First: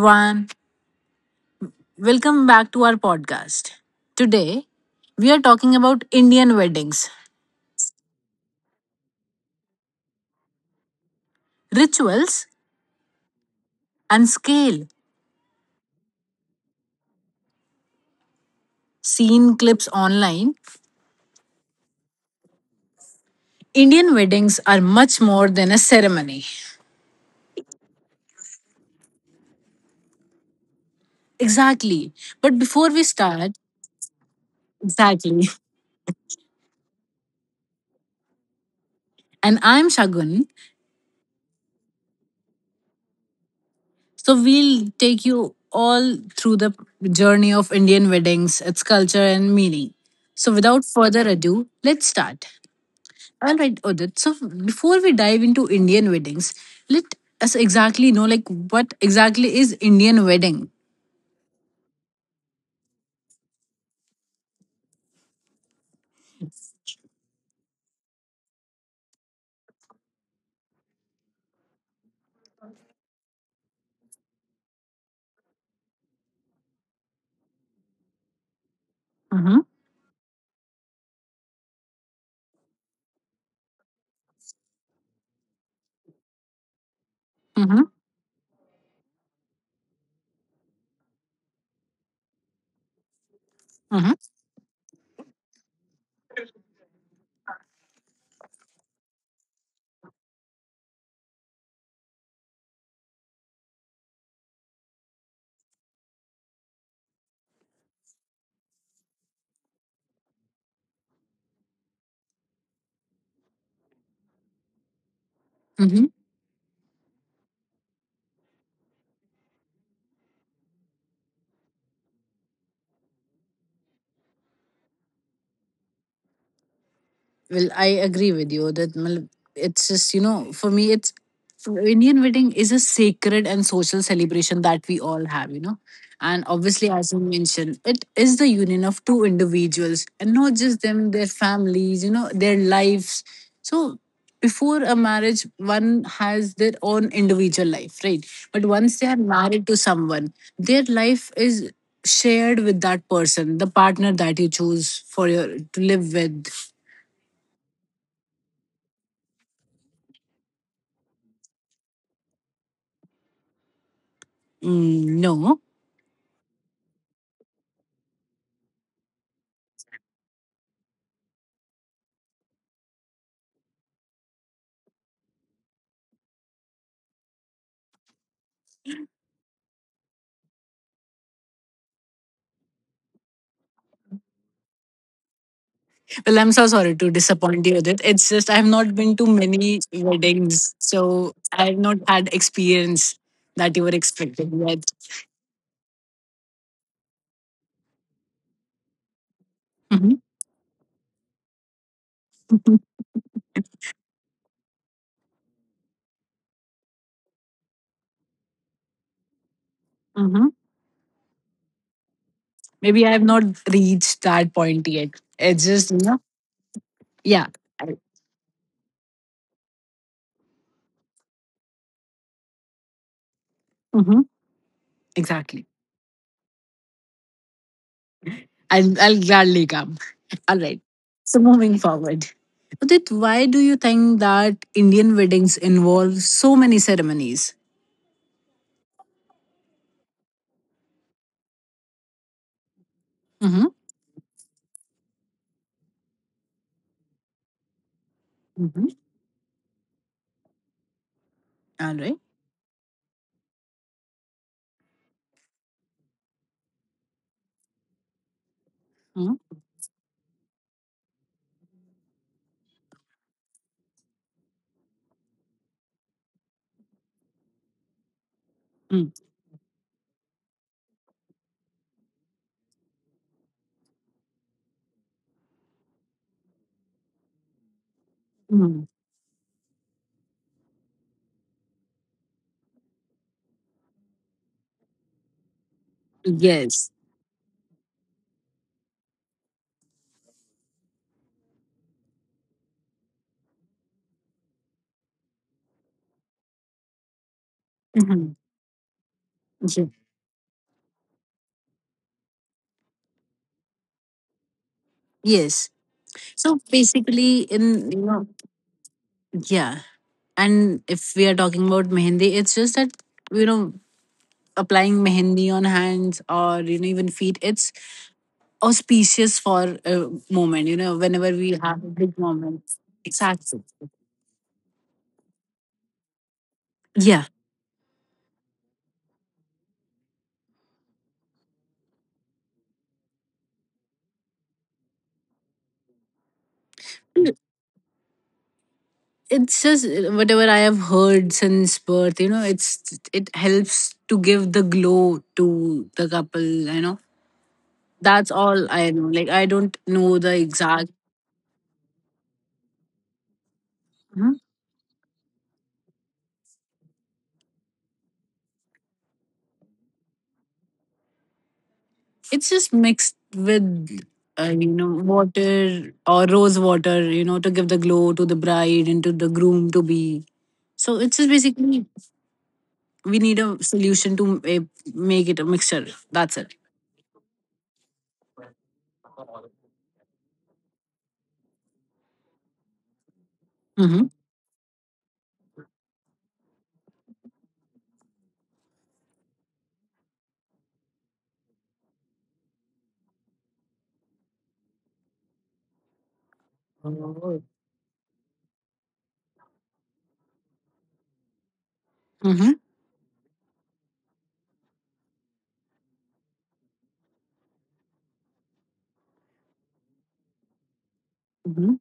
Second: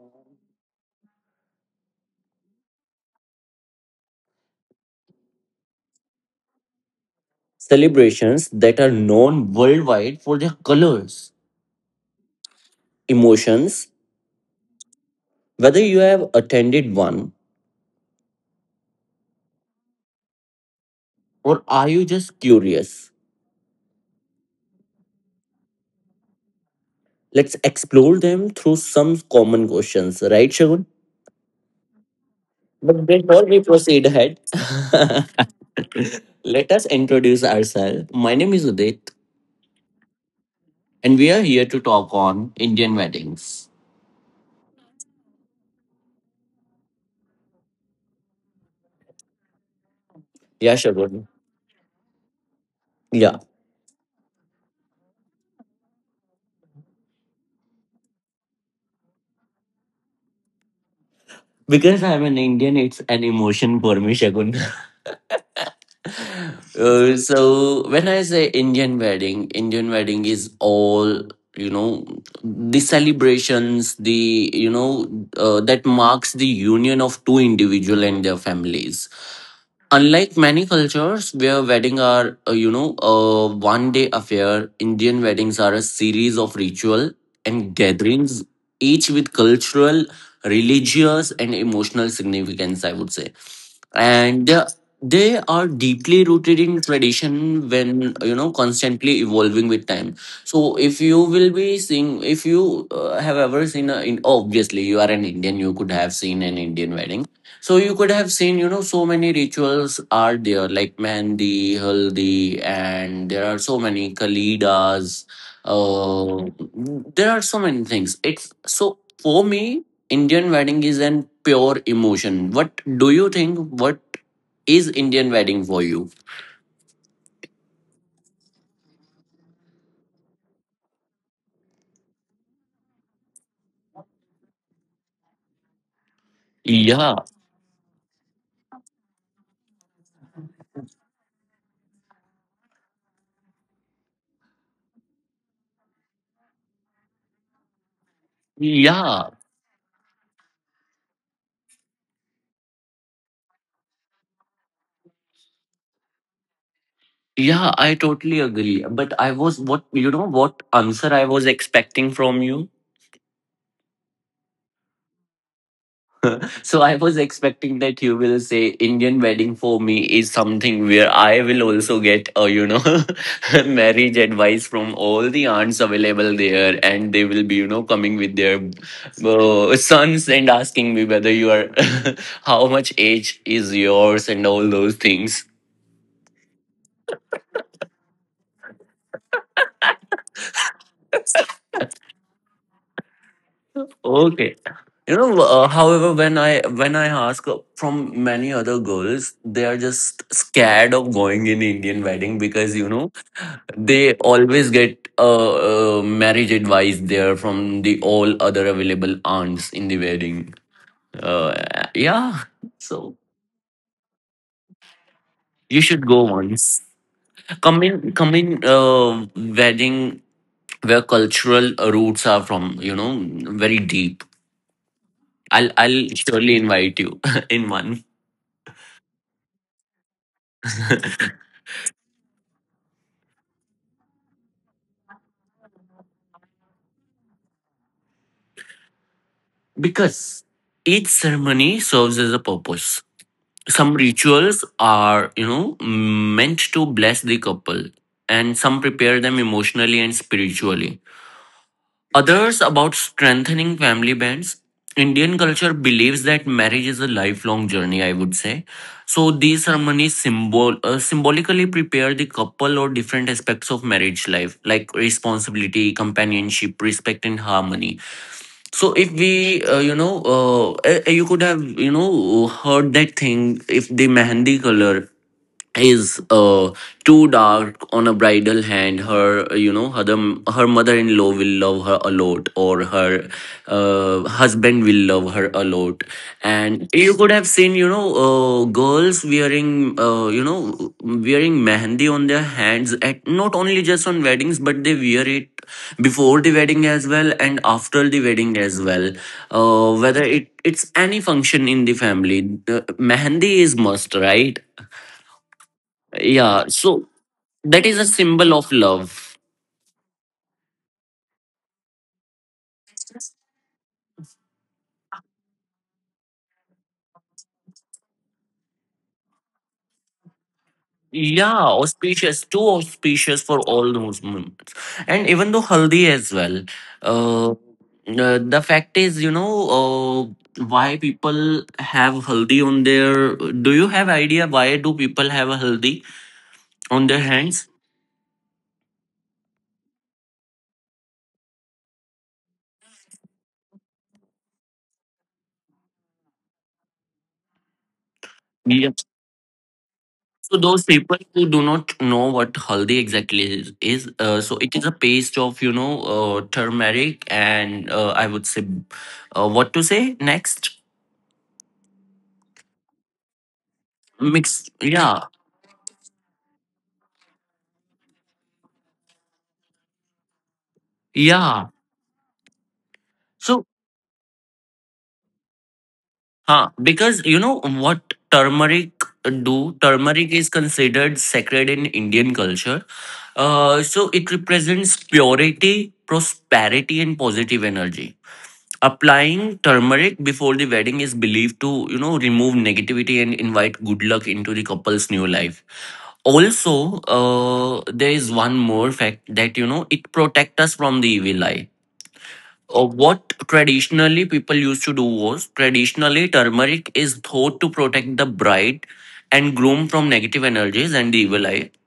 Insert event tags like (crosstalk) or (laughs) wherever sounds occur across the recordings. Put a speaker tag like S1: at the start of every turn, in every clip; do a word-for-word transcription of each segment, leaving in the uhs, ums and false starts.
S1: everyone. Welcome back to our podcast. Today, we are talking about Indian weddings,
S2: Celebrations that are known worldwide for their colors,
S1: rituals,
S2: emotions.
S1: and scale.
S2: Whether you have attended one
S1: Seen clips online,
S2: or are you just curious,
S1: Indian weddings are much more than a ceremony.
S2: let's explore them through some common questions, right, Shagun?
S1: Exactly. But before
S2: But
S1: we
S2: before we
S1: start,
S2: proceed ahead, (laughs)
S1: exactly.
S2: let us introduce ourselves. My name is Udit,
S1: And I'm Shagun.
S2: and we are here to talk on Indian weddings.
S1: So we'll take you all through the journey of Indian weddings, its culture and meaning. So
S2: Yeah,
S1: without
S2: Shagun.
S1: further ado, let's start.
S2: Yeah.
S1: All right, Udit. So before we dive into Indian weddings, let us exactly know like what exactly is Indian wedding.
S2: Because I'm an Indian, it's an emotion for me, Shagun. (laughs) Uh, so when I say Indian wedding, Indian wedding is all you know the celebrations, the you know uh, that marks the union of two individual and their families.
S1: Mm-hmm.
S2: Unlike many cultures where weddings are, uh, you know, a one day affair. Indian weddings are a series of ritual and
S1: Mm-hmm.
S2: gatherings, each with cultural, religious, and emotional significance, I would say.
S1: Mm-hmm.
S2: And uh, They are deeply rooted in tradition when, you know, constantly evolving with time. So if you will be seeing, if you uh, have ever seen, a, in, obviously you are an Indian, you could have seen an Indian wedding, so you could have seen, you know, so many rituals are there, like mehndi, haldi, and there are so many kalidas. Uh, there are so many things. It's so for me, Indian wedding is an pure emotion. What do you think? What is Indian wedding for you?
S1: Well, I agree with you that mal- it's just, you know, for me, it's Indian wedding is a sacred and social celebration that we all have, you know. And obviously, as
S2: Yeah,
S1: you mentioned, it is the union of two individuals and not just them, their families, you know, their lives. So before a marriage, one has their own individual life, right? But once they are
S2: yeah,
S1: married to someone, their life is shared with that person, the partner that you choose for your to live with.
S2: yeah. I totally agree. But I was what you know what answer I was expecting from you.
S1: Mm, no.
S2: So I was expecting that you will say Indian wedding for me is something where I will also get uh, you know (laughs) marriage advice from all the aunts available there, and they will be you know coming with their uh, sons and asking me whether you are (laughs) how much age is yours and all those things.
S1: Well, I'm so sorry to disappoint you, Udit. It's just I've not been to many weddings, so I've not had experience that you were
S2: Okay.
S1: expecting yet.
S2: You know, uh, however, when I when I ask from many other girls, they are just
S1: Mhm.
S2: scared of going in Indian wedding because you know they always get uh, uh, marriage advice there from the all other available aunts in the wedding.
S1: Mhm.
S2: Uh, yeah, so
S1: Maybe I've not reached that point yet. It's
S2: you
S1: just
S2: should
S1: you
S2: go
S1: know,
S2: once.
S1: yeah.
S2: Come
S1: I-
S2: in, come in. Uh, wedding where cultural roots are from. You know, very deep.
S1: Mhm.
S2: I'll
S1: Exactly.
S2: I'll surely invite you (laughs) in one,
S1: I'll I'll gladly come. (laughs) All right. So moving forward, Udit, why do you think that Indian weddings involve so many ceremonies?
S2: because each ceremony serves as a purpose.
S1: Mm-hmm.
S2: Some rituals are you know meant to bless the couple, and some
S1: Mm-hmm.
S2: prepare them emotionally and spiritually,
S1: All right.
S2: others about strengthening family bands. Indian culture believes that marriage is a lifelong journey, I would say. So these ceremonies symbol uh, symbolically prepare the couple or different aspects of marriage life, like responsibility, companionship, respect and harmony. So
S1: Mhm.
S2: if we, uh, you know, uh, eh, you could have, you know, heard that thing. If the mehendi color is uh too dark on a bridal
S1: Mm.
S2: hand, her you know her her mother-in-law will love her a lot, or her uh, husband will love her a lot. And
S1: Yes.
S2: you could have seen, you know uh, girls wearing, uh, you know wearing mehendi on their hands at not only just on weddings, but they wear it before the wedding as well and after the
S1: Mhm.
S2: wedding as well,
S1: Yeah.
S2: uh, whether it it's any function in the family. The mehndi is must, right?
S1: Yes.
S2: Yeah.
S1: So
S2: So
S1: basically,
S2: that is
S1: in
S2: a
S1: you know,
S2: symbol of love.
S1: yeah. And if we are talking about mehendi, it's just that you know applying mehendi on hands or you know even feet. It's auspicious for a moment. You know, whenever we
S2: Yeah,
S1: have a big
S2: auspicious,
S1: moment.
S2: too auspicious
S1: Exactly.
S2: for all those moments. And even though haldi as well.
S1: Yeah.
S2: Uh, uh, the fact is, you know uh, why people have haldi on their, do you have idea why do people have a haldi on their hands?
S1: It's just uh, whatever I have heard since birth. You know, it's it helps to give the glow to the couple. You know, that's all
S2: Yeah.
S1: I know. Like, I don't know the
S2: So those
S1: exact.
S2: people who do not know what haldi exactly is, is
S1: Mhm.
S2: uh, so it is a paste of you know uh, turmeric and uh, I would say uh, what to say next.
S1: It's just mixed with, uh,
S2: mixed
S1: you know,
S2: yeah
S1: water or rose water. You know, to give the glow to the bride and to the groom to be. So it's just
S2: yeah.
S1: basically we need
S2: So,
S1: a solution to uh, make it a mixture. That's it.
S2: huh, because you know what turmeric, do turmeric is considered sacred in Indian culture. Uh, so
S1: Mm-hmm.
S2: it represents purity, prosperity and positive energy. Applying turmeric before the wedding is believed to, you know, remove negativity and invite good luck into the couple's new life. Also, uh, there is one more fact that, you know, it protects us from the evil eye.
S1: Mm-hmm.
S2: Uh, what traditionally people used to do was traditionally turmeric is thought to protect the bride and groom from negative energies and the evil eye.
S1: Mm-hmm.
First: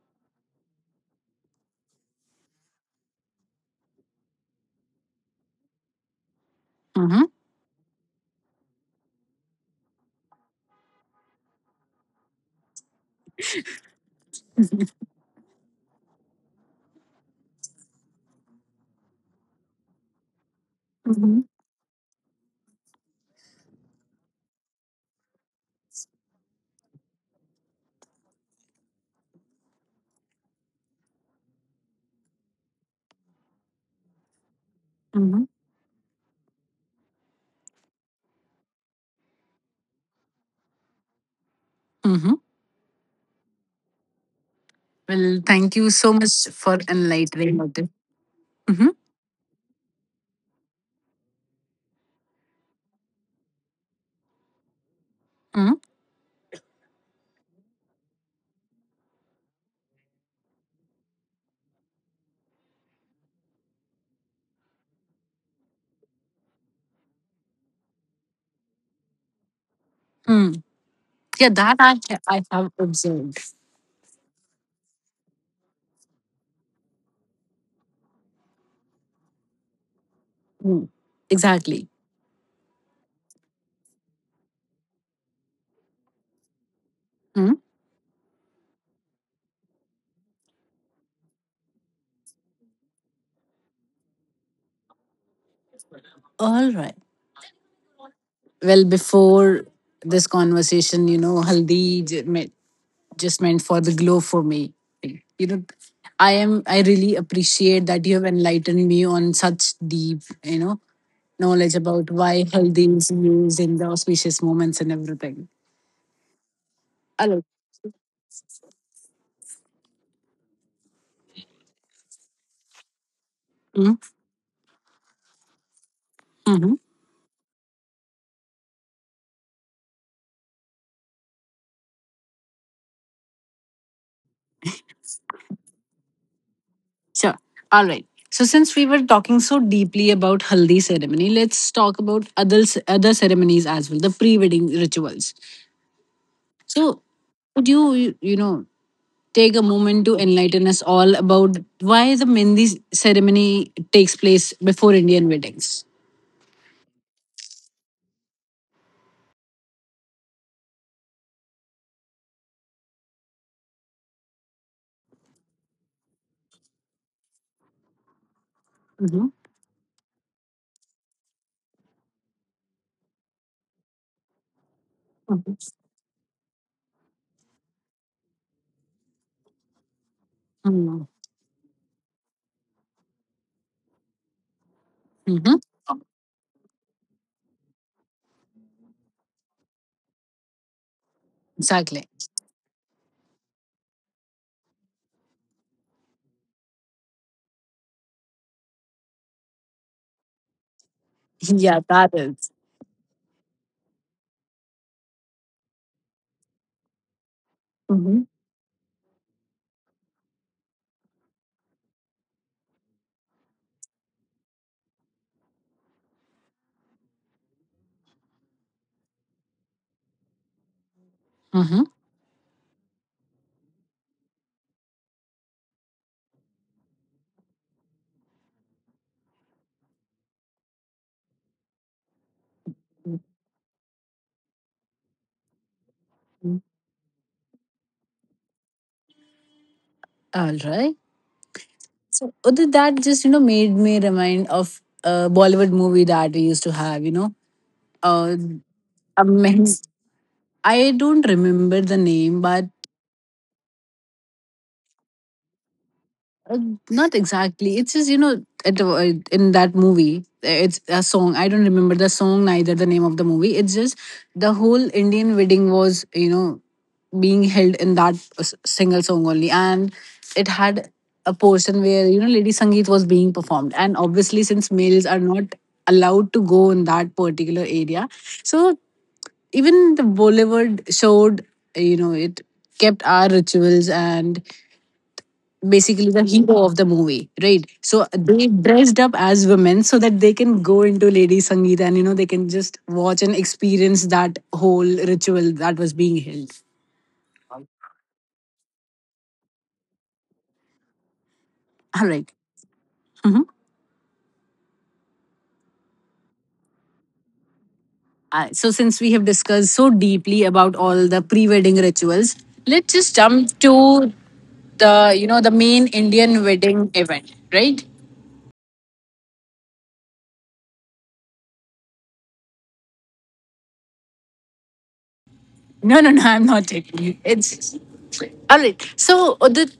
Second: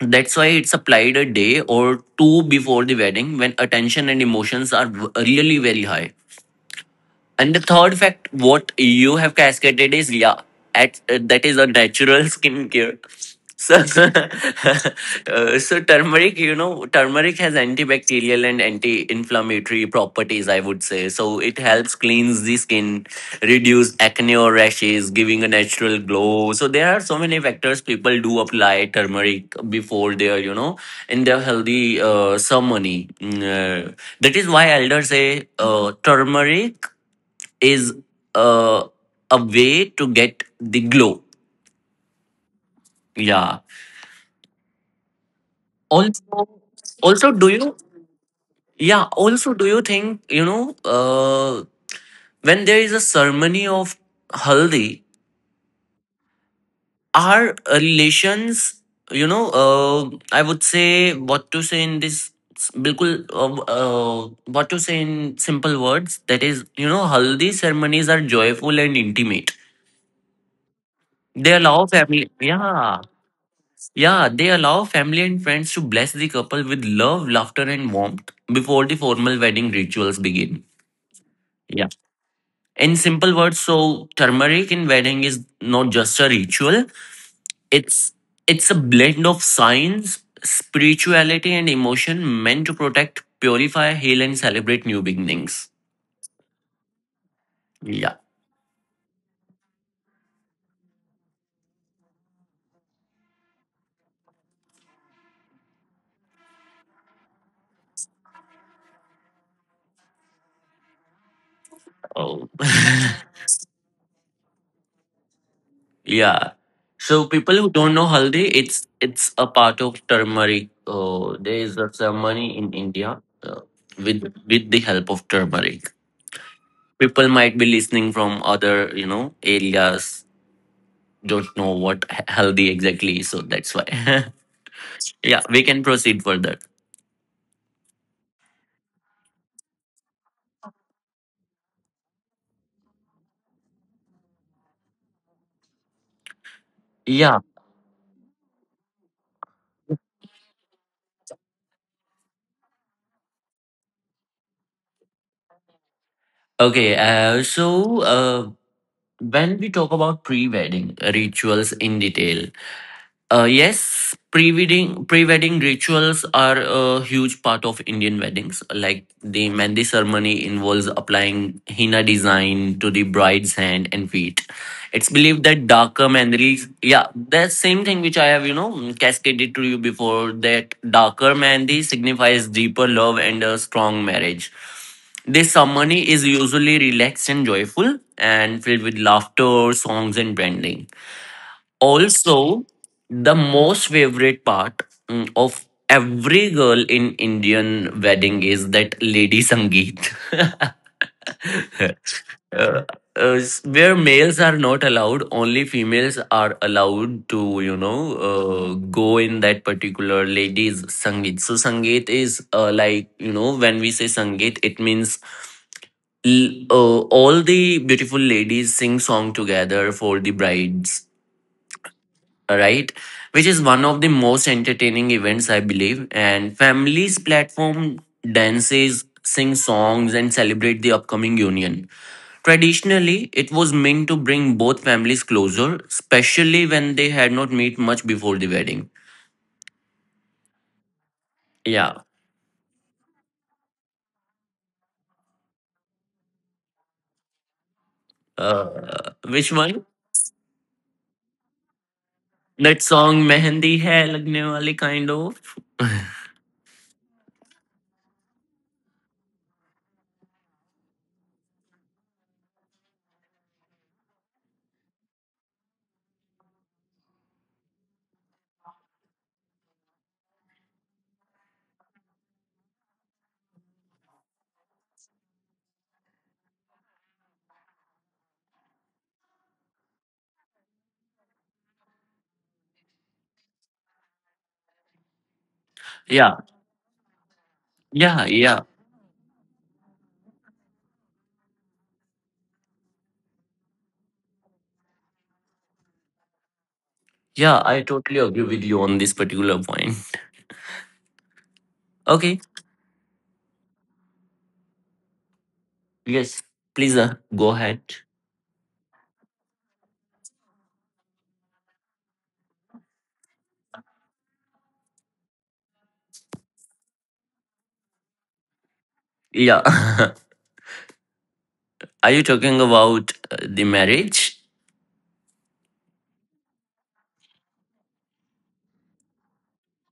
S2: That's why it's applied a day or two before the wedding, when attention and emotions are w- really very high.
S1: Mm-hmm.
S2: And the third fact, what you have cascaded is, yeah, at, uh, that is a natural skincare. So, (laughs) uh, so turmeric, you know, turmeric has antibacterial and anti-inflammatory properties, I would say. So
S1: Mm-hmm.
S2: it helps cleanse the skin, reduce acne or rashes, giving a natural glow. So there are so many factors people do apply turmeric before their, you know, in their healthy uh, ceremony. Mm, uh, that is why elders
S1: Mm-hmm.
S2: say uh, turmeric is uh, a way to get the glow.
S1: Mm-hmm.
S2: Yeah.
S1: Well, thank you so
S2: Also,
S1: much for
S2: also, do
S1: enlightening about
S2: you?
S1: this. Mm-hmm.
S2: Yeah. Also, do you think you know uh, when there is a ceremony of haldi,
S1: Mm-hmm.
S2: our relations, you know, uh, I would say what to say in this. बिल्कुल What to say in simple words? That is, you know, haldi ceremonies are joyful and intimate.
S1: Mm. Yeah,
S2: They
S1: that
S2: allow
S1: I,
S2: family.
S1: I have
S2: Yeah.
S1: observed.
S2: Yeah, they allow family and friends to bless the couple with love, laughter, and warmth before the formal wedding rituals begin.
S1: Mm.
S2: Yeah.
S1: Exactly.
S2: In simple words, so turmeric in wedding is not just a ritual.
S1: Hmm.
S2: It's it's a blend of science, spirituality, and emotion meant to protect, purify, heal, and celebrate new beginnings.
S1: All right.
S2: Yeah.
S1: Well, before this conversation, you know, haldi j- meant, just meant for the glow for me. You know, I am. I really appreciate that you have enlightened me on such deep, you know, knowledge about
S2: Oh.
S1: why haldi is used in the auspicious moments and everything.
S2: Yeah. So
S1: Hello.
S2: people who don't know haldi, it's it's a part of turmeric. Uh, there is a ceremony in India uh, with with the help of turmeric.
S1: Mm-hmm.
S2: People might be listening from other you know areas, don't know what h- haldi exactly, so that's why. (laughs) Yeah, we can proceed further.
S1: Sure. All right. So since we were talking so deeply about haldi ceremony, let's talk about other other ceremonies as well, the pre-wedding rituals. So,
S2: Yeah.
S1: would you, you you know, take a moment to enlighten us all about why the Mendi ceremony takes place before Indian weddings?
S2: Okay. Uh, so uh, when we talk about pre-wedding rituals in detail, Uh, yes, pre-wedding pre-wedding rituals are a huge part of Indian weddings. Like
S1: Mm-hmm.
S2: the mehndi ceremony involves applying henna design to the bride's hand and feet. It's believed that darker mehendis, yeah, the same thing which I have you know cascaded to you before. That
S1: Mm-hmm.
S2: darker mehndi signifies deeper love and a strong marriage. This
S1: Mm-hmm.
S2: ceremony is usually relaxed and joyful and filled with laughter, songs, and branding.
S1: Exactly.
S2: Also, the most favorite part, mm, of every girl in Indian wedding is that lady sangeet. (laughs)
S1: Yeah,
S2: uh,
S1: that is.
S2: uh, where males are not allowed, only females are allowed to, you know,
S1: Mm-hmm.
S2: uh, go in that particular ladies sangeet. So sangeet is uh, like, you know, when we say sangeet, it means l- uh, all the beautiful ladies sing song together for the brides,
S1: Mm-hmm.
S2: right? Which is one of the most entertaining events, I believe, and families platform dances, sing songs and celebrate the upcoming union. Traditionally, it was meant to bring both families closer, especially when they had not met much before the wedding.
S1: All right.
S2: Yeah.
S1: So other that just you know made me remind of a Bollywood movie that we used to have. You know, uh,
S2: Uh,
S1: a
S2: which
S1: men-
S2: one?
S1: I don't remember the name, but
S2: That song, mehendi hai lagne wali kind of.
S1: Uh, not exactly. It's just you know at, uh, in that movie, uh, it's a song. I don't remember the song neither the name of the movie. It's just the whole Indian wedding was you know being held in that uh, s- single song only, and it had a portion where you know Lady Sangeet was being performed, and obviously since males are not allowed to go in that particular area, so even the Bollywood showed uh, you know it kept our rituals, and basically the
S2: yeah
S1: hero of the movie, right? So
S2: yeah
S1: they
S2: yeah
S1: dressed up as women so that they can go into Lady Sangeeta and you know they can just watch and experience that whole ritual that was being held.
S2: yeah I totally agree with you on this particular point.
S1: (laughs) All right.
S2: Okay.
S1: Mhm.
S2: Yes, please, uh, go ahead.
S1: Uh, so since we have discussed so deeply about all the pre-wedding rituals, let's just jump to the you know the main Indian wedding event, right?
S2: Yeah. (laughs) Are you talking about uh, the marriage?
S1: No, no, no, I'm not taking it. It's all right. So uh, the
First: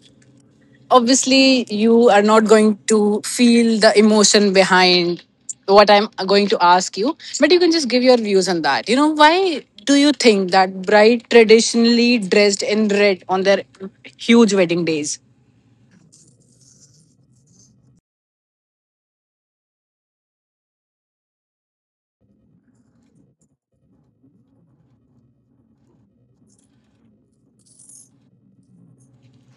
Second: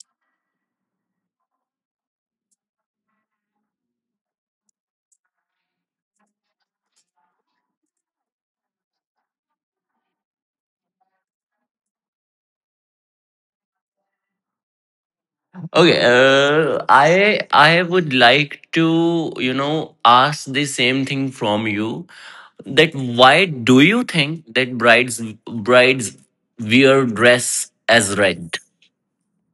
S1: obviously you are not going to feel the emotion behind what I'm going to ask you, but you can just give your views on that. You know, why do you think that bride traditionally dressed in red on their huge wedding days?
S2: Okay, uh, I I would like to, you know, ask the same thing from you, that why do you think that brides brides wear dress as red?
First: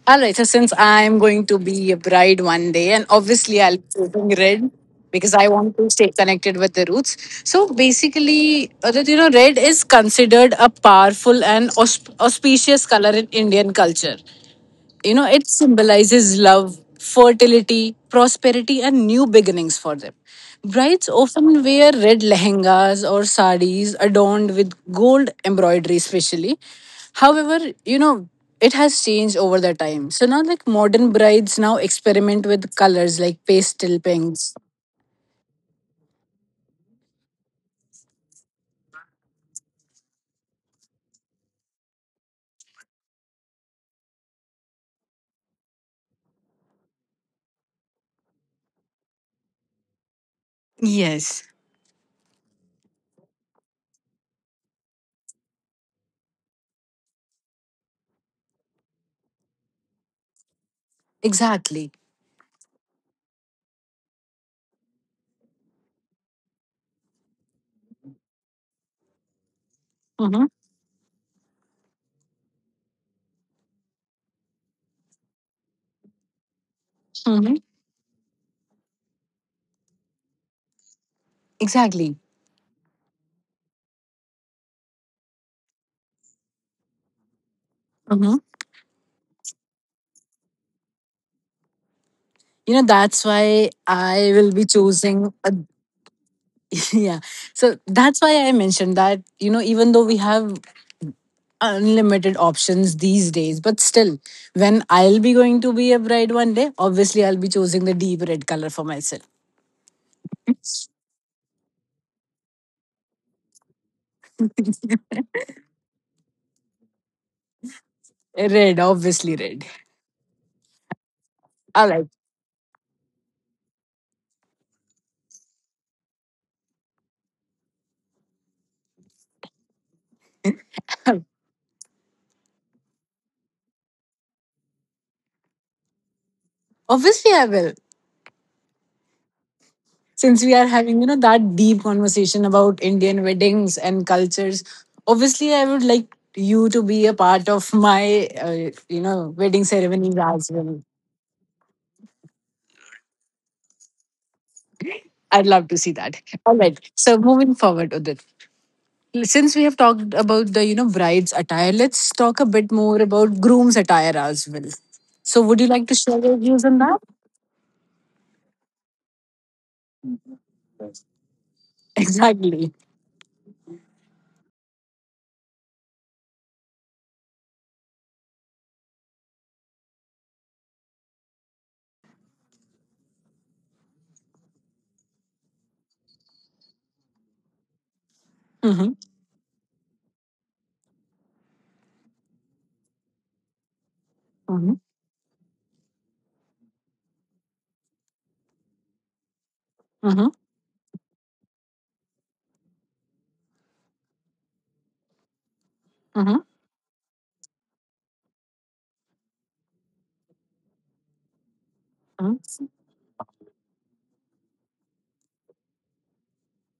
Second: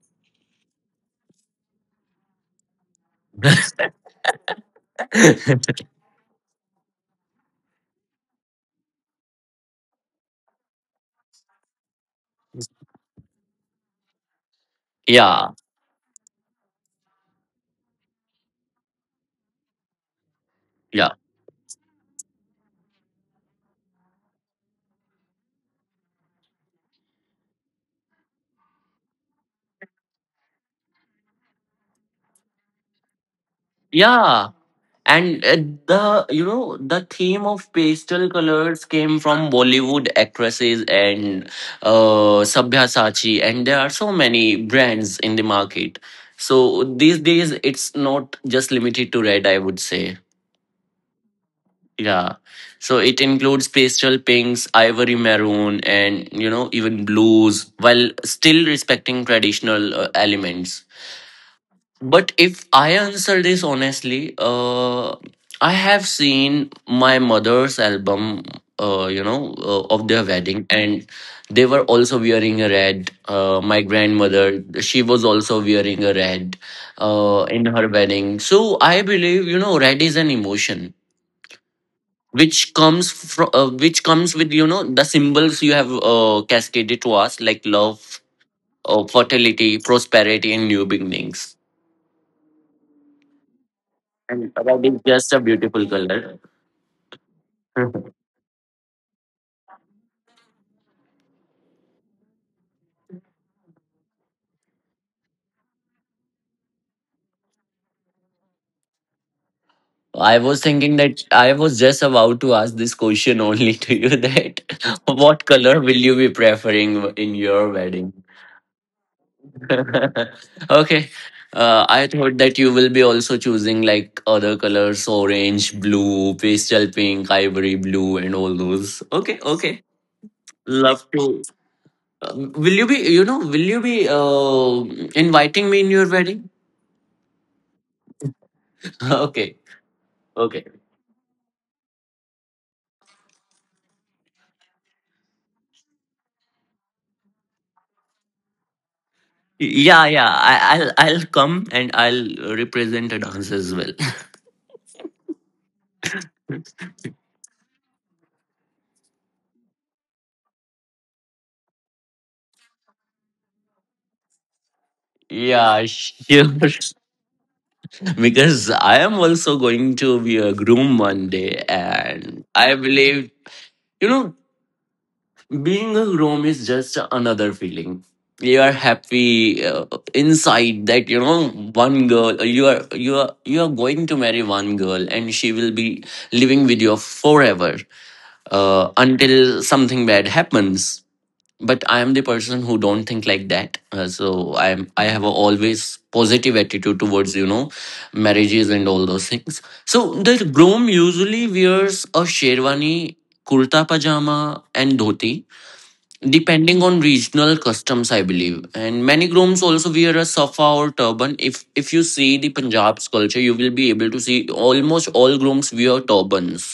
S1: All right. So since I'm going to be a bride one day and obviously I'll
S2: (laughs)
S1: be wearing red because I want to stay connected with the roots, so basically, uh, that you know, red is considered a powerful and aus- auspicious color in Indian culture. You know, it
S2: Yeah,
S1: symbolizes love, fertility, prosperity, and new beginnings for them. Brides
S2: yeah.
S1: often wear red lehengas or saris adorned with gold embroidery, especially. However, you know, it has changed over the time. So now, like modern brides now experiment with colors like pastel
S2: Yeah,
S1: pinks.
S2: and uh, the you know the theme of pastel colors came from Bollywood actresses and uh Sabyasachi, and there are so many brands in the market, so these days it's not just limited to red, I would say.
S1: Yes,
S2: Yeah. So it includes pastel pinks, ivory, maroon and, you know, even blues, while still respecting traditional uh, elements.
S1: exactly.
S2: But if I answer this honestly, uh, I have seen my mother's album, uh, you know, uh, of their
S1: Mm-hmm.
S2: wedding, and they were also wearing a red. Uh, my grandmother, she was also wearing a red uh,
S1: Mm-hmm.
S2: in her wedding. So I believe, you know, red is an emotion
S1: Exactly.
S2: which comes from, uh, which comes with, you know, the symbols you have uh, cascaded to us, like love,
S1: Mm-hmm.
S2: uh, fertility, prosperity, and new beginnings.
S1: You know, that's why I will
S2: And
S1: be
S2: red is
S1: choosing.
S2: just a beautiful color.
S1: Yeah. So
S2: (laughs)
S1: that's why I mentioned that, you know, even though we have unlimited options these days, but still, when I'll be going to be a bride one day, obviously I'll be choosing the deep red color for myself.
S2: I was thinking that I was just about to ask this question only (laughs) to you that (laughs) what color will you be preferring in your wedding?
S1: Red, obviously red.
S2: (laughs) Okay.
S1: All
S2: Uh,
S1: right.
S2: I thought that you will be also choosing like other colors, orange, blue, pastel pink, ivory blue, and all those. Okay, okay. Love
S1: (laughs)
S2: to. Um, will you be, you know, will you be uh, inviting me in your wedding?
S1: Obviously I will.
S2: (laughs) Okay,
S1: Since we are
S2: okay.
S1: having, you know, that deep conversation about Indian weddings and cultures, obviously I would like you to be a part of my, uh, you know, wedding
S2: Yeah,
S1: ceremonies
S2: yeah.
S1: as
S2: I,
S1: well.
S2: I'll I'll come and I'll represent a dance as well. (laughs)
S1: I'd love to see that. All right. So moving forward, Udit, since we have talked about the you know bride's attire, let's talk a bit more about groom's attire as well. So would you like
S2: Yeah,
S1: to share your
S2: sure.
S1: views on
S2: (laughs)
S1: that?
S2: Because I am also going to be a groom one day,
S1: (laughs)
S2: and
S1: Exactly.
S2: I believe, you know, being a groom is just another feeling. You are happy uh, inside that, you know, one girl. You are you are you are going to marry one girl, and she will be living with you forever
S1: Mm-hmm.
S2: uh, until something bad happens. But I am the person who don't think like that. Uh, so
S1: Mm-hmm.
S2: i'm i have a always positive attitude towards you know marriages and all those things. So
S1: Mm-hmm.
S2: the groom usually wears a sherwani, kurta pajama, and dhoti,
S1: Mm-hmm.
S2: depending on regional customs, I believe. And many grooms also wear a safa or turban. If if you see the
S1: Mm-hmm.
S2: Punjab's culture, you will be able to see almost all grooms wear turbans.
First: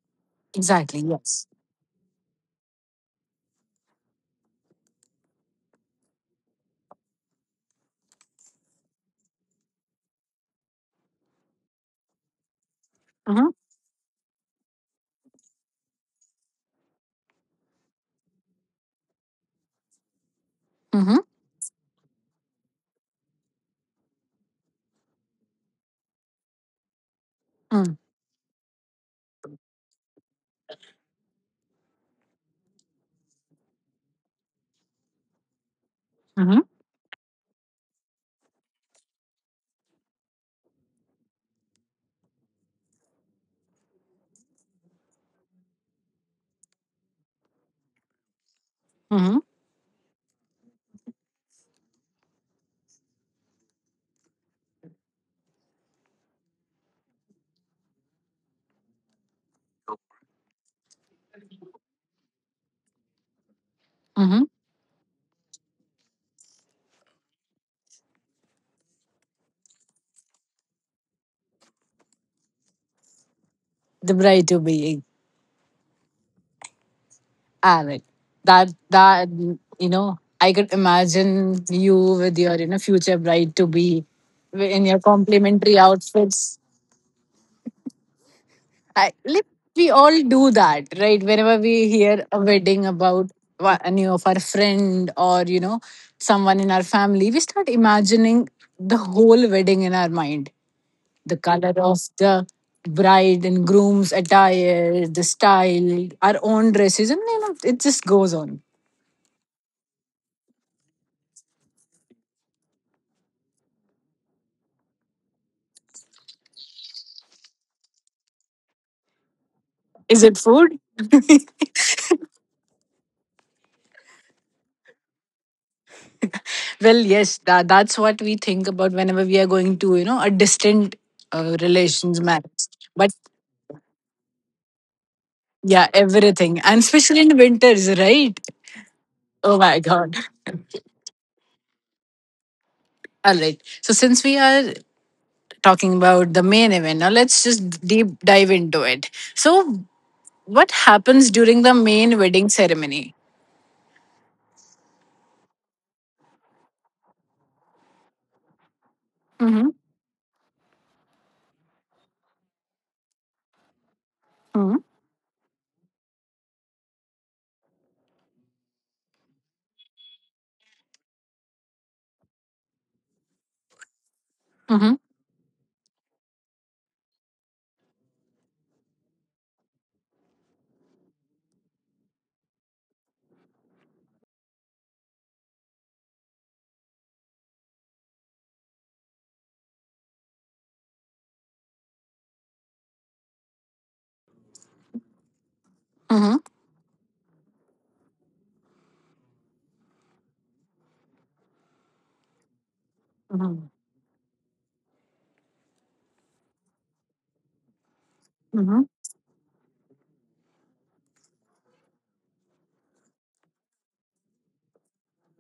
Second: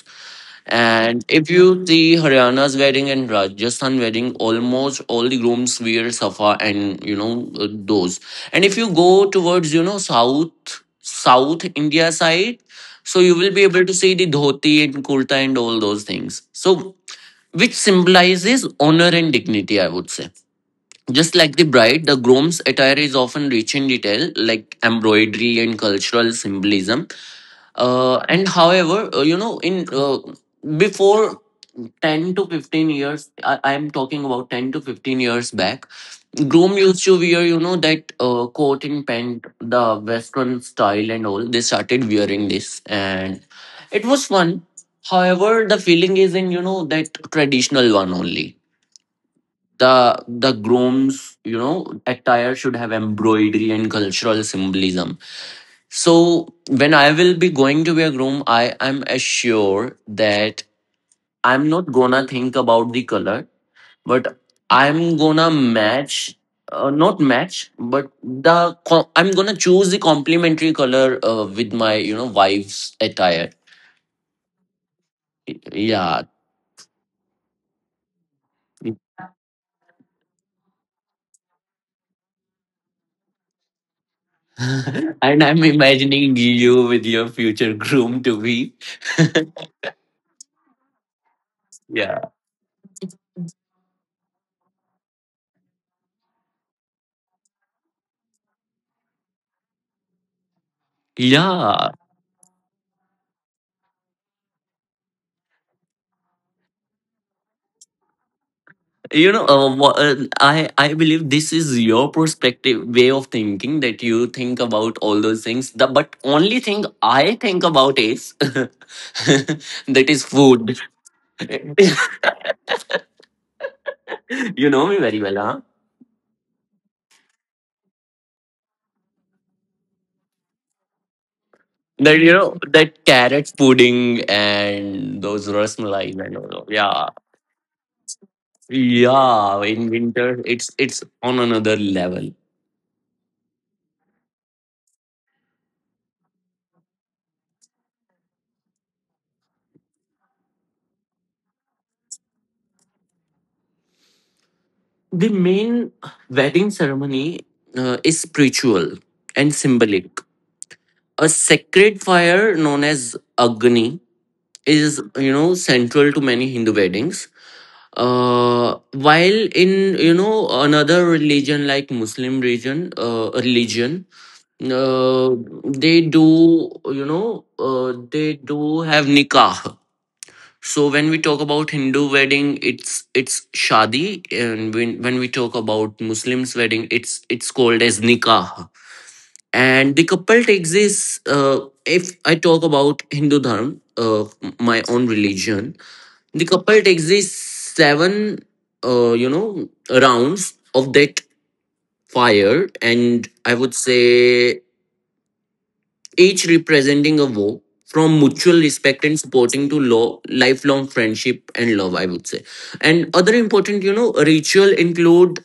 S1: Exactly,
S2: And
S1: yes.
S2: if you see Haryana's wedding and Rajasthan wedding, almost all the grooms wear safa and you know uh, those. And if you go towards you know south South India side, so you
S1: Mm-hmm.
S2: will be able to see the dhoti and kurta and all those things. So, which symbolizes honor and dignity, I would say.
S1: Mm-hmm.
S2: Just like the bride, the groom's attire is often rich in detail, like embroidery and cultural symbolism.
S1: Mm-hmm.
S2: Uh, and however, uh, you know, in uh, before ten to fifteen years. I, I'm talking about ten to fifteen years back. Groom used to wear, you know, that uh, coat and pant, the Western style and all. They started wearing this and it was fun. However, the feeling is in, you know, that traditional one only.
S1: Mm-hmm.
S2: The the groom's, you know, attire should have embroidery and cultural symbolism. So when I will be going to be a groom, I am assured that I'm not gonna think about the color, but
S1: Mm-hmm.
S2: I'm gonna match, uh, not match, but the co- I'm gonna choose the complementary color uh, with my you know wife's attire.
S1: The bride to be.
S2: Yeah.
S1: Alright. That that, you know, I could imagine you with your you know future bride to be
S2: (laughs)
S1: in your
S2: And I'm
S1: complimentary
S2: imagining
S1: outfits.
S2: you with your future groom to be.
S1: I, like, we all do that, right? Whenever we
S2: Yeah.
S1: hear a wedding about wha- any of our friend or you know someone in our family, we start imagining the whole wedding in our mind. The color
S2: Yeah.
S1: of the bride and groom's attire, the style, our own dresses, and you know it just goes on.
S2: you know uh, wha- uh, i i believe this is your perspective way of thinking, that you think about all those things, the, but only thing I think about is (laughs) that
S1: Is
S2: is
S1: it
S2: food.
S1: food? (laughs)
S2: (laughs) You know me very well, huh?
S1: Well, yes, that, that's what we think about whenever we are going to you know a distant uh,
S2: That
S1: relations
S2: you know
S1: marriage.
S2: that
S1: But
S2: carrot pudding and those
S1: yeah,
S2: rasmalai and
S1: everything.
S2: all.
S1: And
S2: Yeah.
S1: especially in winters, right? Oh
S2: Yeah,
S1: my
S2: in
S1: God.
S2: winter it's it's on another level.
S1: All right. So, since we are talking about the main event, now let's just deep dive into it. So, what happens during the main wedding ceremony?
S2: The main wedding ceremony uh, is spiritual and
S1: Mm-hmm.
S2: symbolic. A sacred fire known as Agni
S1: Mm-hmm.
S2: is, you know, central to many Hindu weddings. Uh, while in, you know, another religion like Muslim religion, uh, religion, uh, they do, you know, uh, they do have nikah. So when we talk about Hindu wedding, it's it's shadi, and when when we talk about Muslims wedding, it's it's called as nikah. And the couple takes this, uh, if I talk about Hindu dharma, uh, my own religion,
S1: Mm-hmm.
S2: the couple takes these seven uh, you know rounds of that fire, and I
S1: Mm-hmm.
S2: would say each representing a vow, from mutual
S1: Mm-hmm.
S2: respect and supporting to law, lifelong friendship and love, I would say. And other important you know ritual include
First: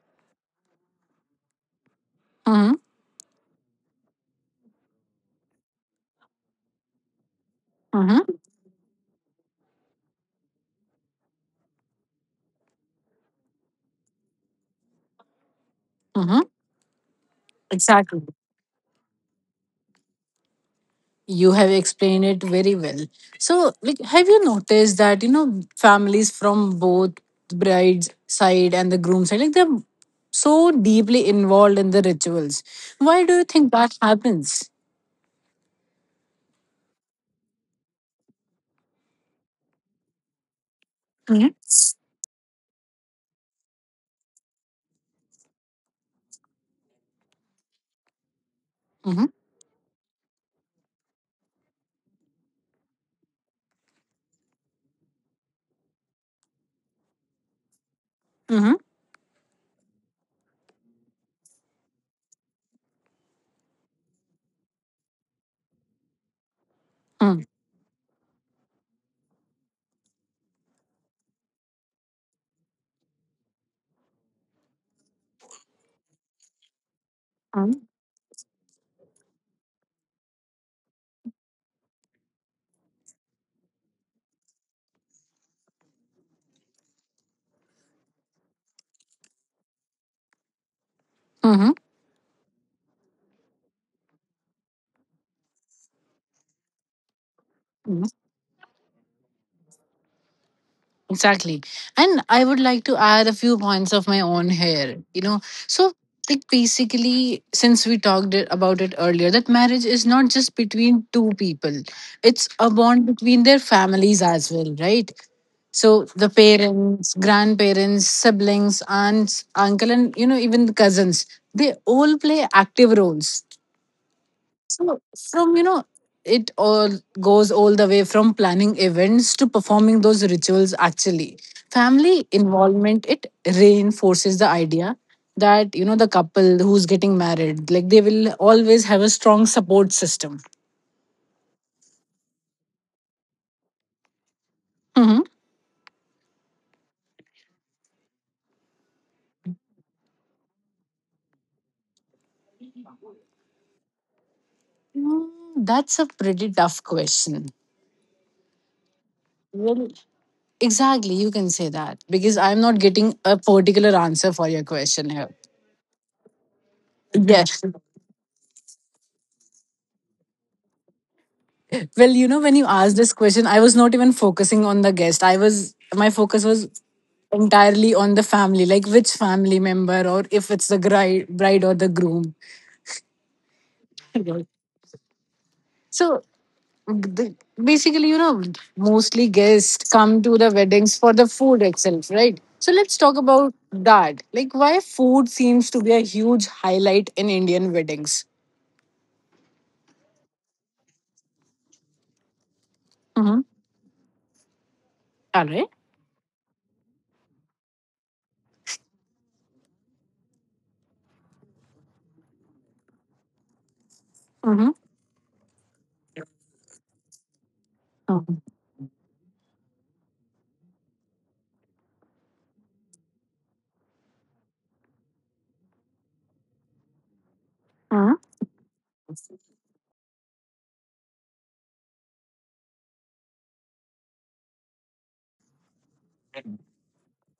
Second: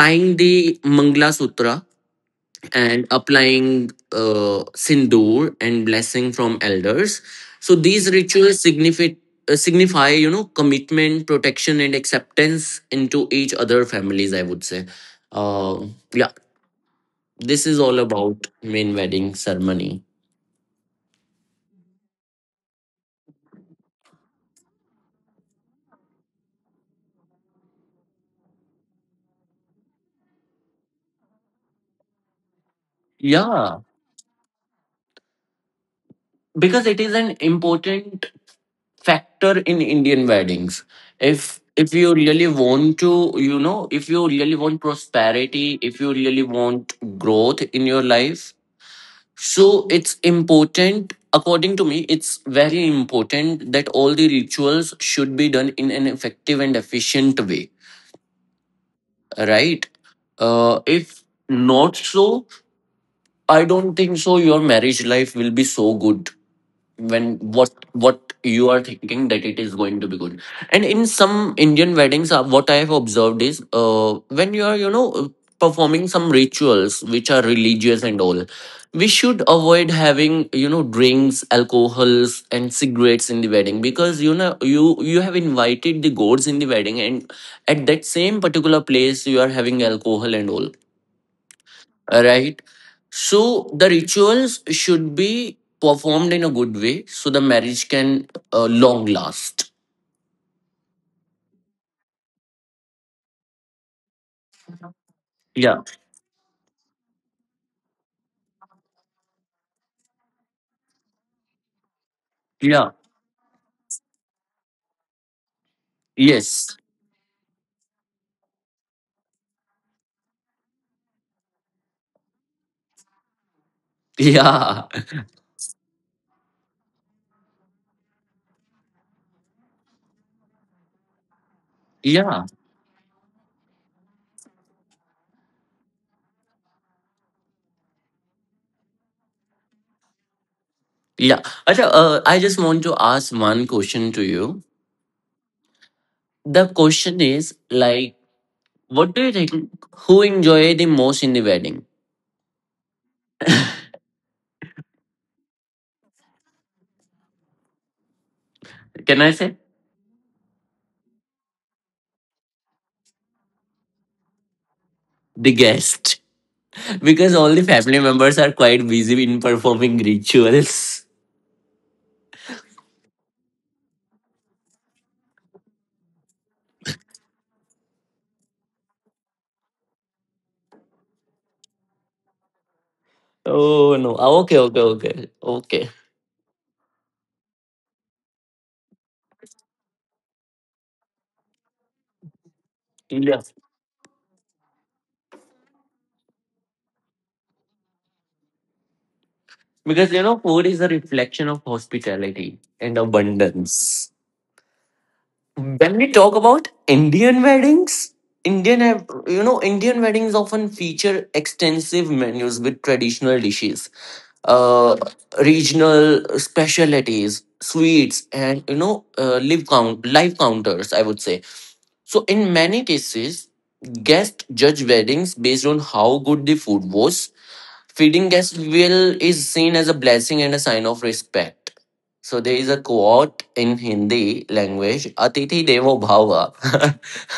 S2: tying the mangla sutra
S1: Mm-hmm.
S2: and applying uh, sindoor and blessing from elders. So these
S1: Mm-hmm.
S2: rituals signify, uh, signify, you know, commitment, protection, and acceptance into each other families, I would say. uh, yeah, this is all
S1: Exactly.
S2: about main wedding ceremony.
S1: You have explained it very well. So, like, have you noticed that you know families from both the bride's side and the groom's side, like they're so deeply involved in the rituals? Why do you think
S2: Yeah,
S1: that happens?
S2: because it is an important factor in Indian weddings.
S1: Mm-hmm.
S2: If if you really want to, you know, if you really want prosperity, if you really want growth in your life, so it's important, according to me, it's very important that all the rituals should be done in an effective and efficient way,
S1: Mm-hmm.
S2: right? Uh, if not so, I don't think so your marriage life will be so good when
S1: Mm-hmm.
S2: what what you are thinking that it is going to be good. And in some Indian weddings, uh, what I have observed is, uh, when you are, you know uh, performing some rituals which are
S1: Mm-hmm.
S2: religious and all, we should avoid having you know drinks, alcohols, and cigarettes in the wedding, because you know you you have invited the gods in the wedding, and at that same particular place you are having alcohol and all, right? So the rituals should be performed in a good way so the marriage
S1: Mm-hmm.
S2: can uh, long last.
S1: Exactly. And I would like to add a few points of my own here. You know,
S2: Yeah,
S1: so like basically, since we talked it- about it earlier, that marriage is not just between two people, it's a
S2: yeah,
S1: bond between their families as well, right? So the
S2: yes,
S1: parents, grandparents, siblings, aunts, uncle, and you know, even the cousins, they all play active roles.
S2: yeah.
S1: So, from you know, it all goes all the way from planning events to performing those rituals. Actually,
S2: (laughs)
S1: family
S2: Yeah,
S1: involvement it reinforces the idea that you know the couple who's getting married, like they will always have a strong support system.
S2: yeah. Acha, uh, I just want to ask one question to you.
S1: Hmm,
S2: The question is like, what do you think, who enjoy the most in the wedding?
S1: that's a pretty tough question.
S2: Can I say?
S1: Well, exactly, you can say that because I'm not getting a particular answer for your question here.
S2: The guest. (laughs) Because all the
S1: Yes.
S2: family members are quite busy in performing rituals.
S1: Well, you know, when you asked this question, I was not even focusing on the guest. I was, my focus was entirely on the family, like which family member, or if it's the bride, bride or the groom.
S2: (laughs) Oh no. Ah, okay, okay, okay. Okay.
S1: So the, basically, you know, mostly guests come to the weddings for the food itself, right? So let's talk
S2: Yes.
S1: about that. Like, why food seems to be a huge highlight in Indian weddings.
S2: Because you know, food is a reflection of hospitality and
S1: Mm-hmm.
S2: abundance.
S1: All right.
S2: When we talk about Indian weddings, Indian have- you know Indian weddings often feature extensive menus with traditional dishes,
S1: Mm-hmm.
S2: uh, regional specialties, sweets, and you know uh, live count live counters, I would say. So, in many cases, guests judge weddings based on how good the food was. Feeding guests will is seen as a blessing and a sign of respect. So there is a quote in Hindi language, Atithi Devo Bhava.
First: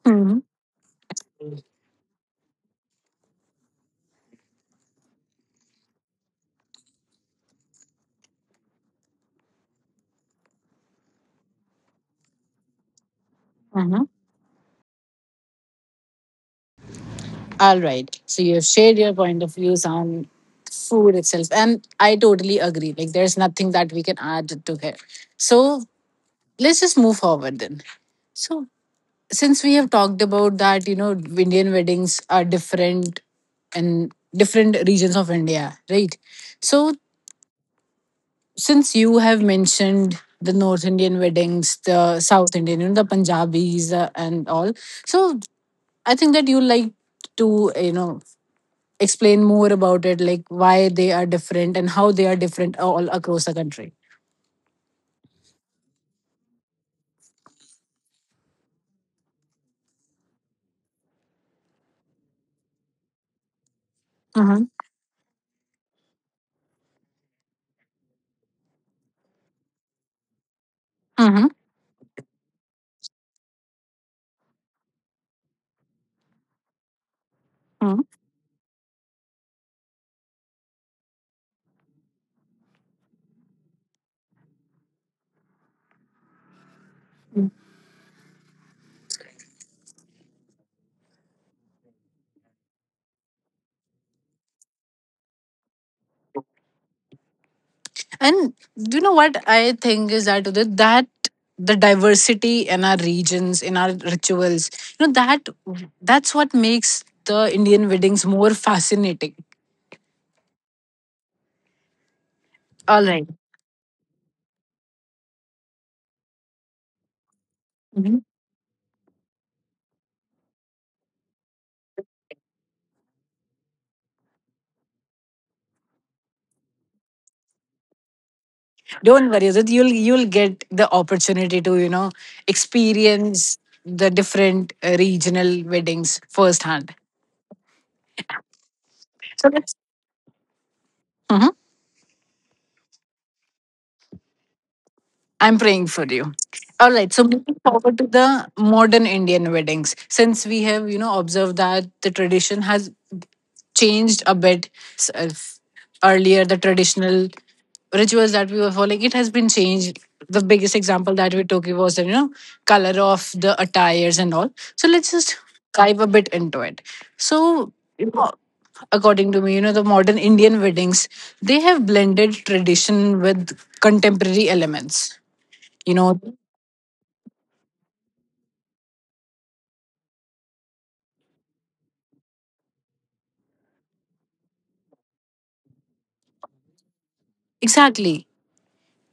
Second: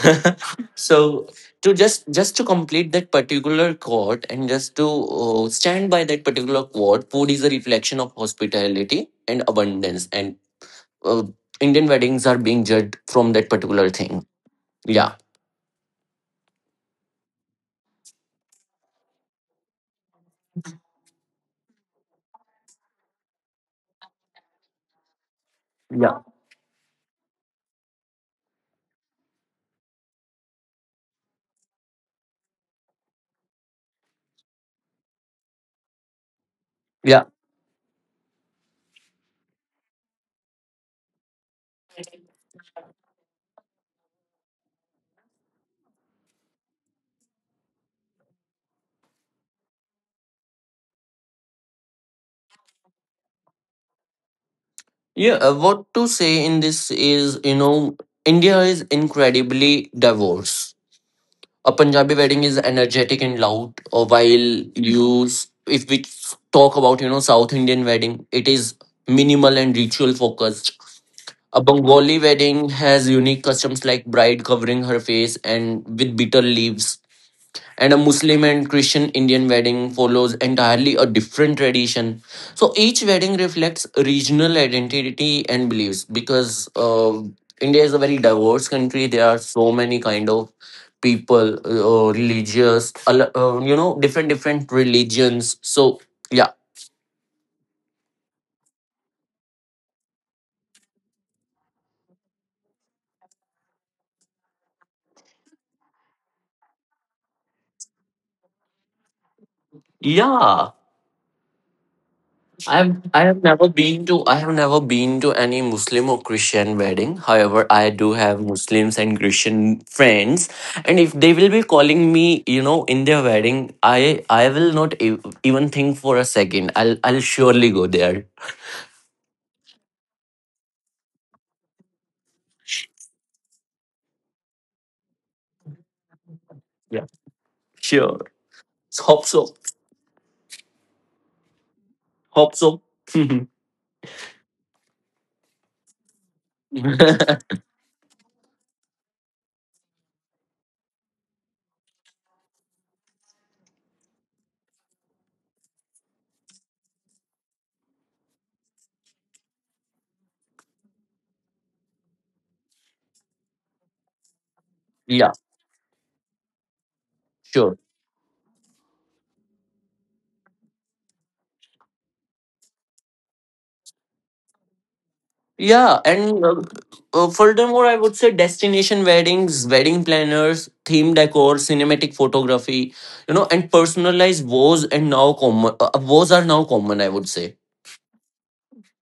S1: Mm-hmm.
S2: (laughs) So to just just to complete that particular quote and just to uh, stand by that particular quote, food is a reflection of hospitality and abundance, and uh, Indian weddings are being judged from that particular
S1: Mm-hmm.
S2: thing. Yeah,
S1: All right. So you have shared your point of views on food itself. And I totally agree. Like there's nothing that we can add to it. So
S2: yeah,
S1: let's just move forward then. So since we have talked about that, you know, Indian weddings are different in different regions of India, right? So
S2: yeah.
S1: since you have mentioned the North Indian weddings, the South Indian, you know, the Punjabis uh, and all. So I think that you like to, you know, explain more about it, like why they are different and how they are different all across the country.
S2: Yeah, uh, what to say in this is, you know, India is incredibly diverse. A Punjabi wedding is energetic and loud, or while
S1: Mm-hmm.
S2: you, s- if we talk about, you know, South Indian wedding, it is minimal and ritual focused.
S1: Mm-hmm.
S2: A Bengali wedding has unique customs like bride covering her face and with bitter leaves, and a
S1: Mm-hmm.
S2: Muslim and Christian Indian wedding follows entirely a different tradition. So each wedding reflects regional identity and beliefs, because uh, India is a very diverse country. There are so many kind of people, uh, religious, al- uh, you know, different different religions. So yeah,
S1: And do you know what I think is that, Udit, that the diversity in our regions, in our rituals, you know, that that's what makes the Indian weddings more fascinating.
S2: yeah.
S1: All
S2: I've
S1: right.
S2: I have never been to I have never been to any Muslim or Christian wedding. However, I
S1: Mhm.
S2: do have Muslims and Christian friends, and if they will be calling me, you know, in their wedding, I I will not e- even think for a second. I'll I'll surely go there.
S1: Don't worry, Udit, you'll you'll get the opportunity to you know experience the different uh, regional weddings firsthand.
S2: Yeah, sure. Hope
S1: So
S2: so.
S1: let's. Mhm.
S2: Hope so.
S1: I'm praying for you. All right. So
S2: (laughs)
S1: moving forward to the modern Indian weddings, since we have you know observed that the tradition has changed a bit. S- uh, f- Earlier, the traditional rituals that we were following, it has been changed. The biggest example that we took was the you know color of the attires and all. So let's just
S2: (laughs) Yeah,
S1: dive a bit into it. So
S2: sure.
S1: you know, according to me, you know, the modern Indian weddings, they have blended tradition with contemporary elements, you
S2: Yeah,
S1: know.
S2: and uh, uh, furthermore, I would say destination weddings, wedding planners, theme decor, cinematic photography, you know, and personalized vows and now common uh, uh, vows are now common, I would say.
S1: Exactly.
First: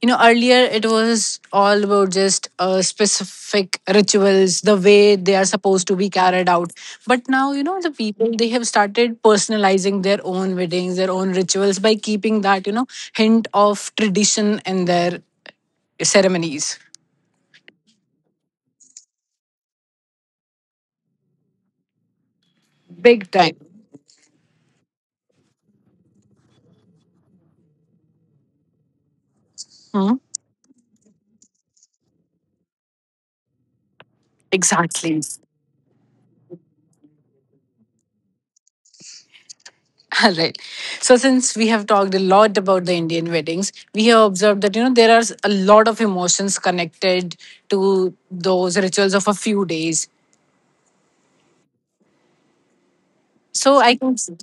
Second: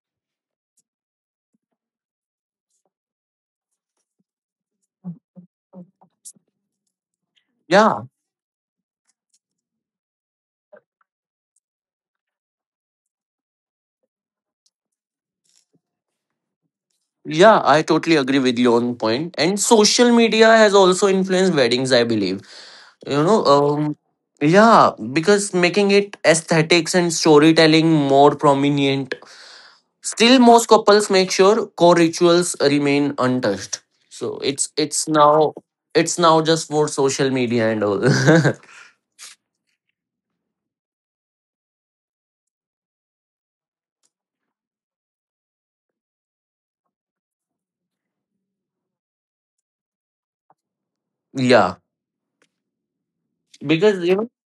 S1: You know, earlier it was all about just uh, specific rituals the way they are supposed to be carried out, but now, you know, the
S2: Yeah,
S1: people, they have started personalizing their own weddings, their own rituals by keeping that, you know, hint of tradition in their ceremonies.
S2: yeah, I totally agree with you on point. And social media has also influenced weddings, I believe. You
S1: Big
S2: know,
S1: time.
S2: um, yeah, because making it aesthetics and storytelling more prominent.
S1: Hmm?
S2: Still, most couples make sure core rituals remain untouched. So it's it's
S1: Exactly.
S2: now it's now just for social media and all.
S1: (laughs) All right. So since we have talked a lot about the Indian weddings, we have observed that, you know, there are a lot of emotions connected to those rituals of a few days.
S2: (laughs) Yeah,
S1: So I
S2: because you
S1: can
S2: know.
S1: so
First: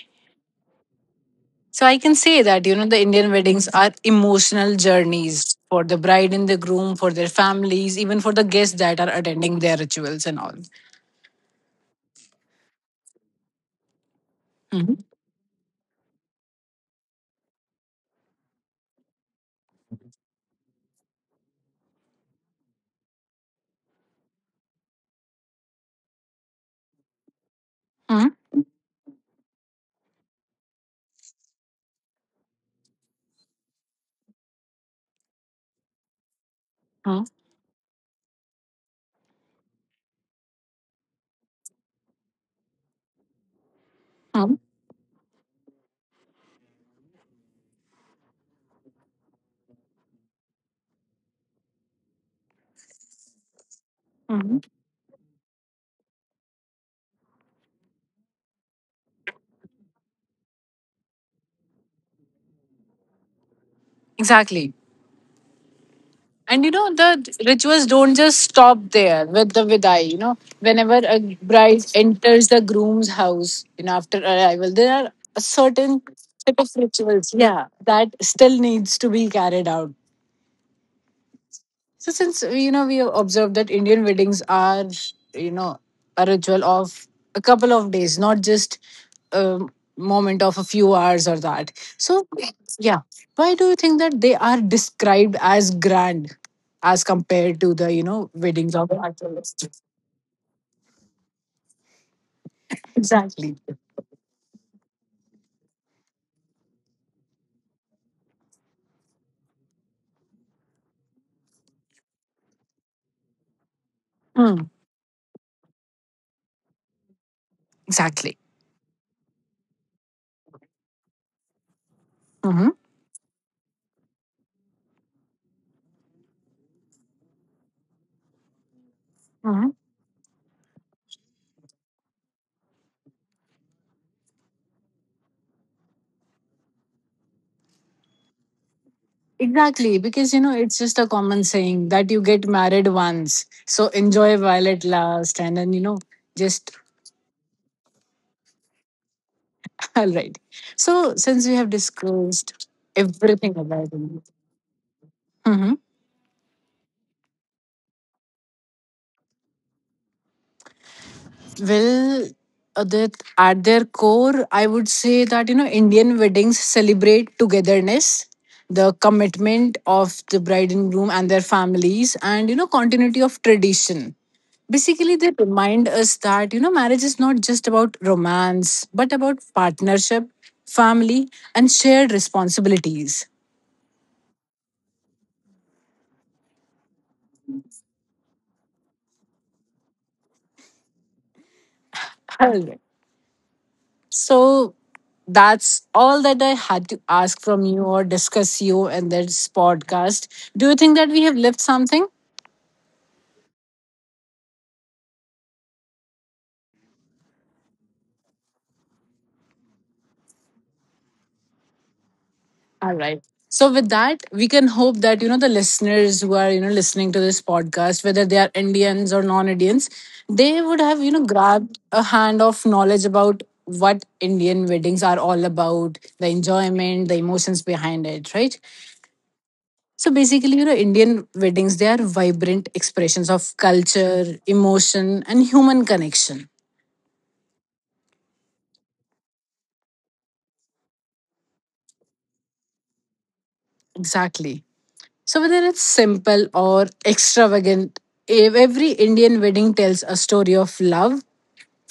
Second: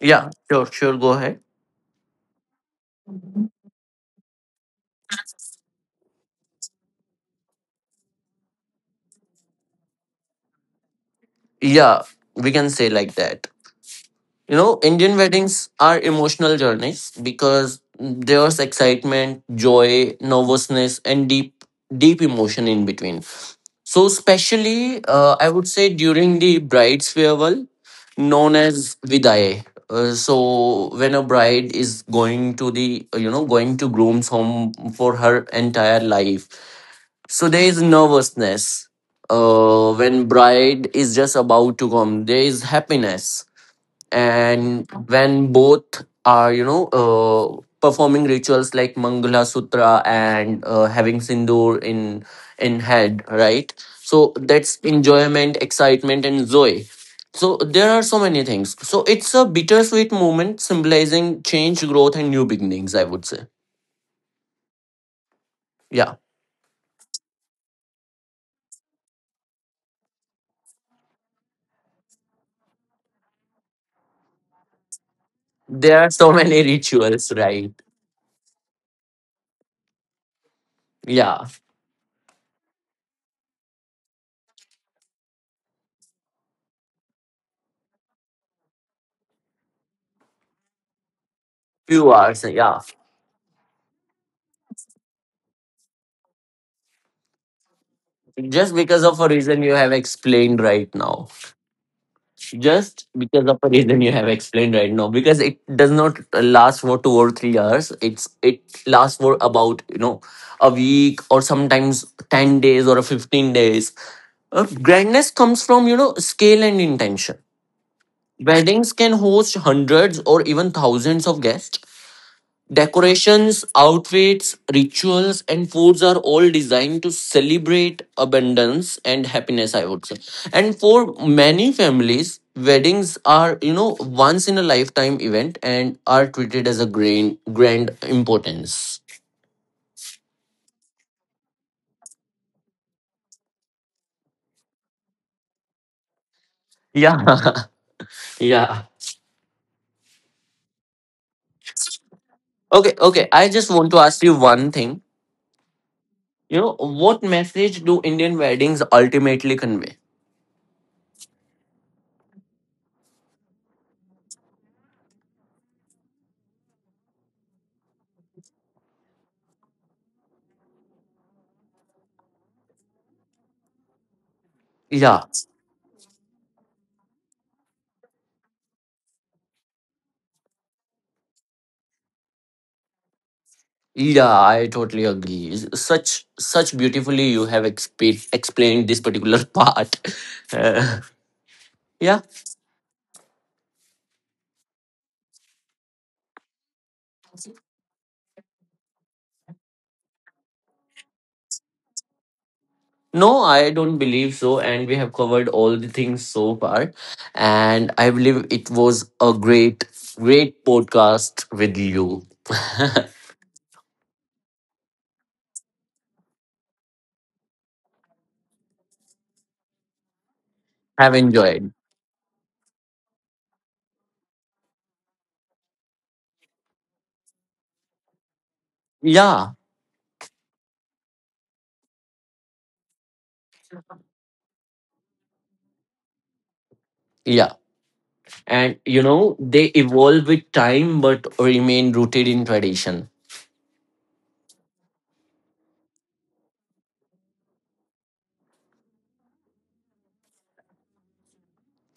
S2: Yeah, sure, sure. Go ahead.
S1: I can say that, you know, the Indian weddings are emotional journeys for the bride and the groom, for their families, even for the guests that are attending their rituals and all.
S2: Yeah, we can say like that. You know,
S1: Mhm.
S2: Indian weddings are emotional journeys because there's excitement, joy, nervousness, and deep, deep emotion in between. So, especially, uh, I would say during the bride's farewell,
S1: Mhm.
S2: known as vidaye. Uh, so, when a bride is going to the, uh, you know, going to groom's home for her entire life,
S1: Mhm.
S2: so there is nervousness. Uh, when bride is just about to come, there is happiness,
S1: Mhm.
S2: and when both are you know uh, performing rituals like mangala sutra and uh, having sindoor in in head, right? So
S1: Mhm.
S2: that's enjoyment, excitement, and joy. So there are so many things. So it's a bittersweet moment symbolizing change, growth, and new beginnings, I would say.
S1: Exactly.
S2: Yeah,
S1: And you know, the rituals don't just stop there with the vidai. You know, whenever a bride enters the groom's house, you know, after arrival, there are a
S2: there
S1: certain
S2: are so (laughs)
S1: set
S2: many
S1: of
S2: rituals,
S1: rituals, yeah,
S2: right?
S1: that still needs to be carried out.
S2: Yeah,
S1: So since uh, you know, we have observed that Indian weddings are, you know, a ritual of a couple of days, not just a moment of a few hours or that.
S2: few
S1: So
S2: hours. Yeah,
S1: yeah, why do you think that they are described as grand as compared to the, you know,
S2: just
S1: weddings of
S2: because of a reason you have explained right now, just because of
S1: exactly.
S2: a reason you have explained right now, because it does not last for two or three hours. It's it lasts for about you know a week or sometimes ten days or a fifteen days. Uh,
S1: Mm,
S2: grandness comes from you know scale and intention.
S1: exactly.
S2: Weddings can host hundreds or even thousands of guests.
S1: Hmm.
S2: Decorations, outfits, rituals, and foods are all designed to celebrate abundance and
S1: Hmm.
S2: happiness, I would say. And for many families, weddings are, you know, once in a lifetime event and are treated as a grand, grand importance.
S1: Exactly, because you know it's just a common saying that you get married once, so enjoy while it lasts, and then you know just.
S2: Yeah. (laughs) Yeah.
S1: (laughs) All right. So, since we have disclosed
S2: Okay, okay. I
S1: everything
S2: just want
S1: about
S2: to ask
S1: them,
S2: you one thing.
S1: hmm,
S2: You know, what message do Indian weddings ultimately convey?
S1: well, Adit, at their core, I would say that, you know, Indian weddings celebrate togetherness, the commitment of the bride and groom and their families, and, you know, continuity of tradition. Basically,
S2: Yeah.
S1: they remind us that, you know, marriage is not just about romance, but about partnership, family, and shared responsibilities.
S2: Yeah, I totally agree. S- Such such beautifully you have exp- explained this particular (laughs) part. Uh, yeah.
S1: Alright. So that's all that I had to ask from you or discuss you in this podcast. Do you think that we have left something?
S2: No, I don't believe so, and we have covered all the things so far, and I believe it was a great, great podcast with you. (laughs)
S1: All right. So with that, we can hope that, you know, the listeners who are, you know, listening to this podcast, whether they are Indians or non-Indians, they would have,
S2: Have
S1: you know,
S2: enjoyed.
S1: grabbed a hand of knowledge about what Indian weddings are all about, the enjoyment, the emotions behind it, right?
S2: Yeah.
S1: So basically, you know, Indian weddings, they are vibrant expressions of culture, emotion, and human connection.
S2: Yeah. And you know, they evolve with time but remain rooted in tradition,
S1: Exactly. So whether it's simple or extravagant, ev- every Indian wedding tells a story of love,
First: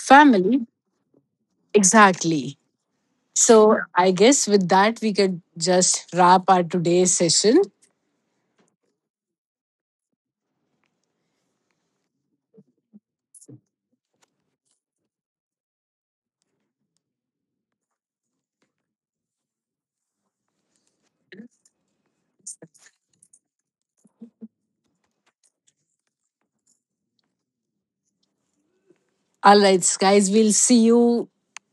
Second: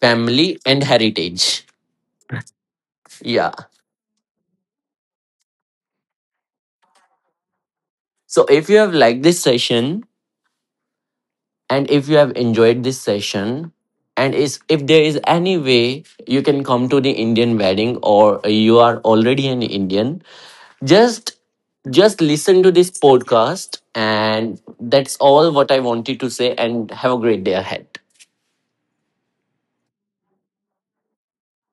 S2: family and heritage.
S1: Exactly.
S2: Yeah.
S1: So I guess with that, we could just wrap our today's session.
S2: So if you have liked this session, and if you have enjoyed this session, and is if there is any way you can come to the Indian wedding or you are already an Indian, just just listen to this podcast, and that's all what I wanted to say, and have a great day ahead.
S1: All right, guys, we'll see you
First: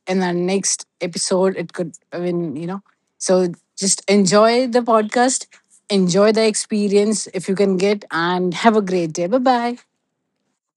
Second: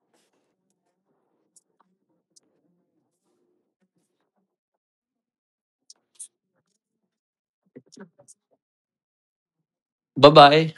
S1: in our next episode. It could, I mean, you know, so just enjoy the podcast, enjoy the experience if you can get, and have a great day. Bye bye.
S2: Bye bye.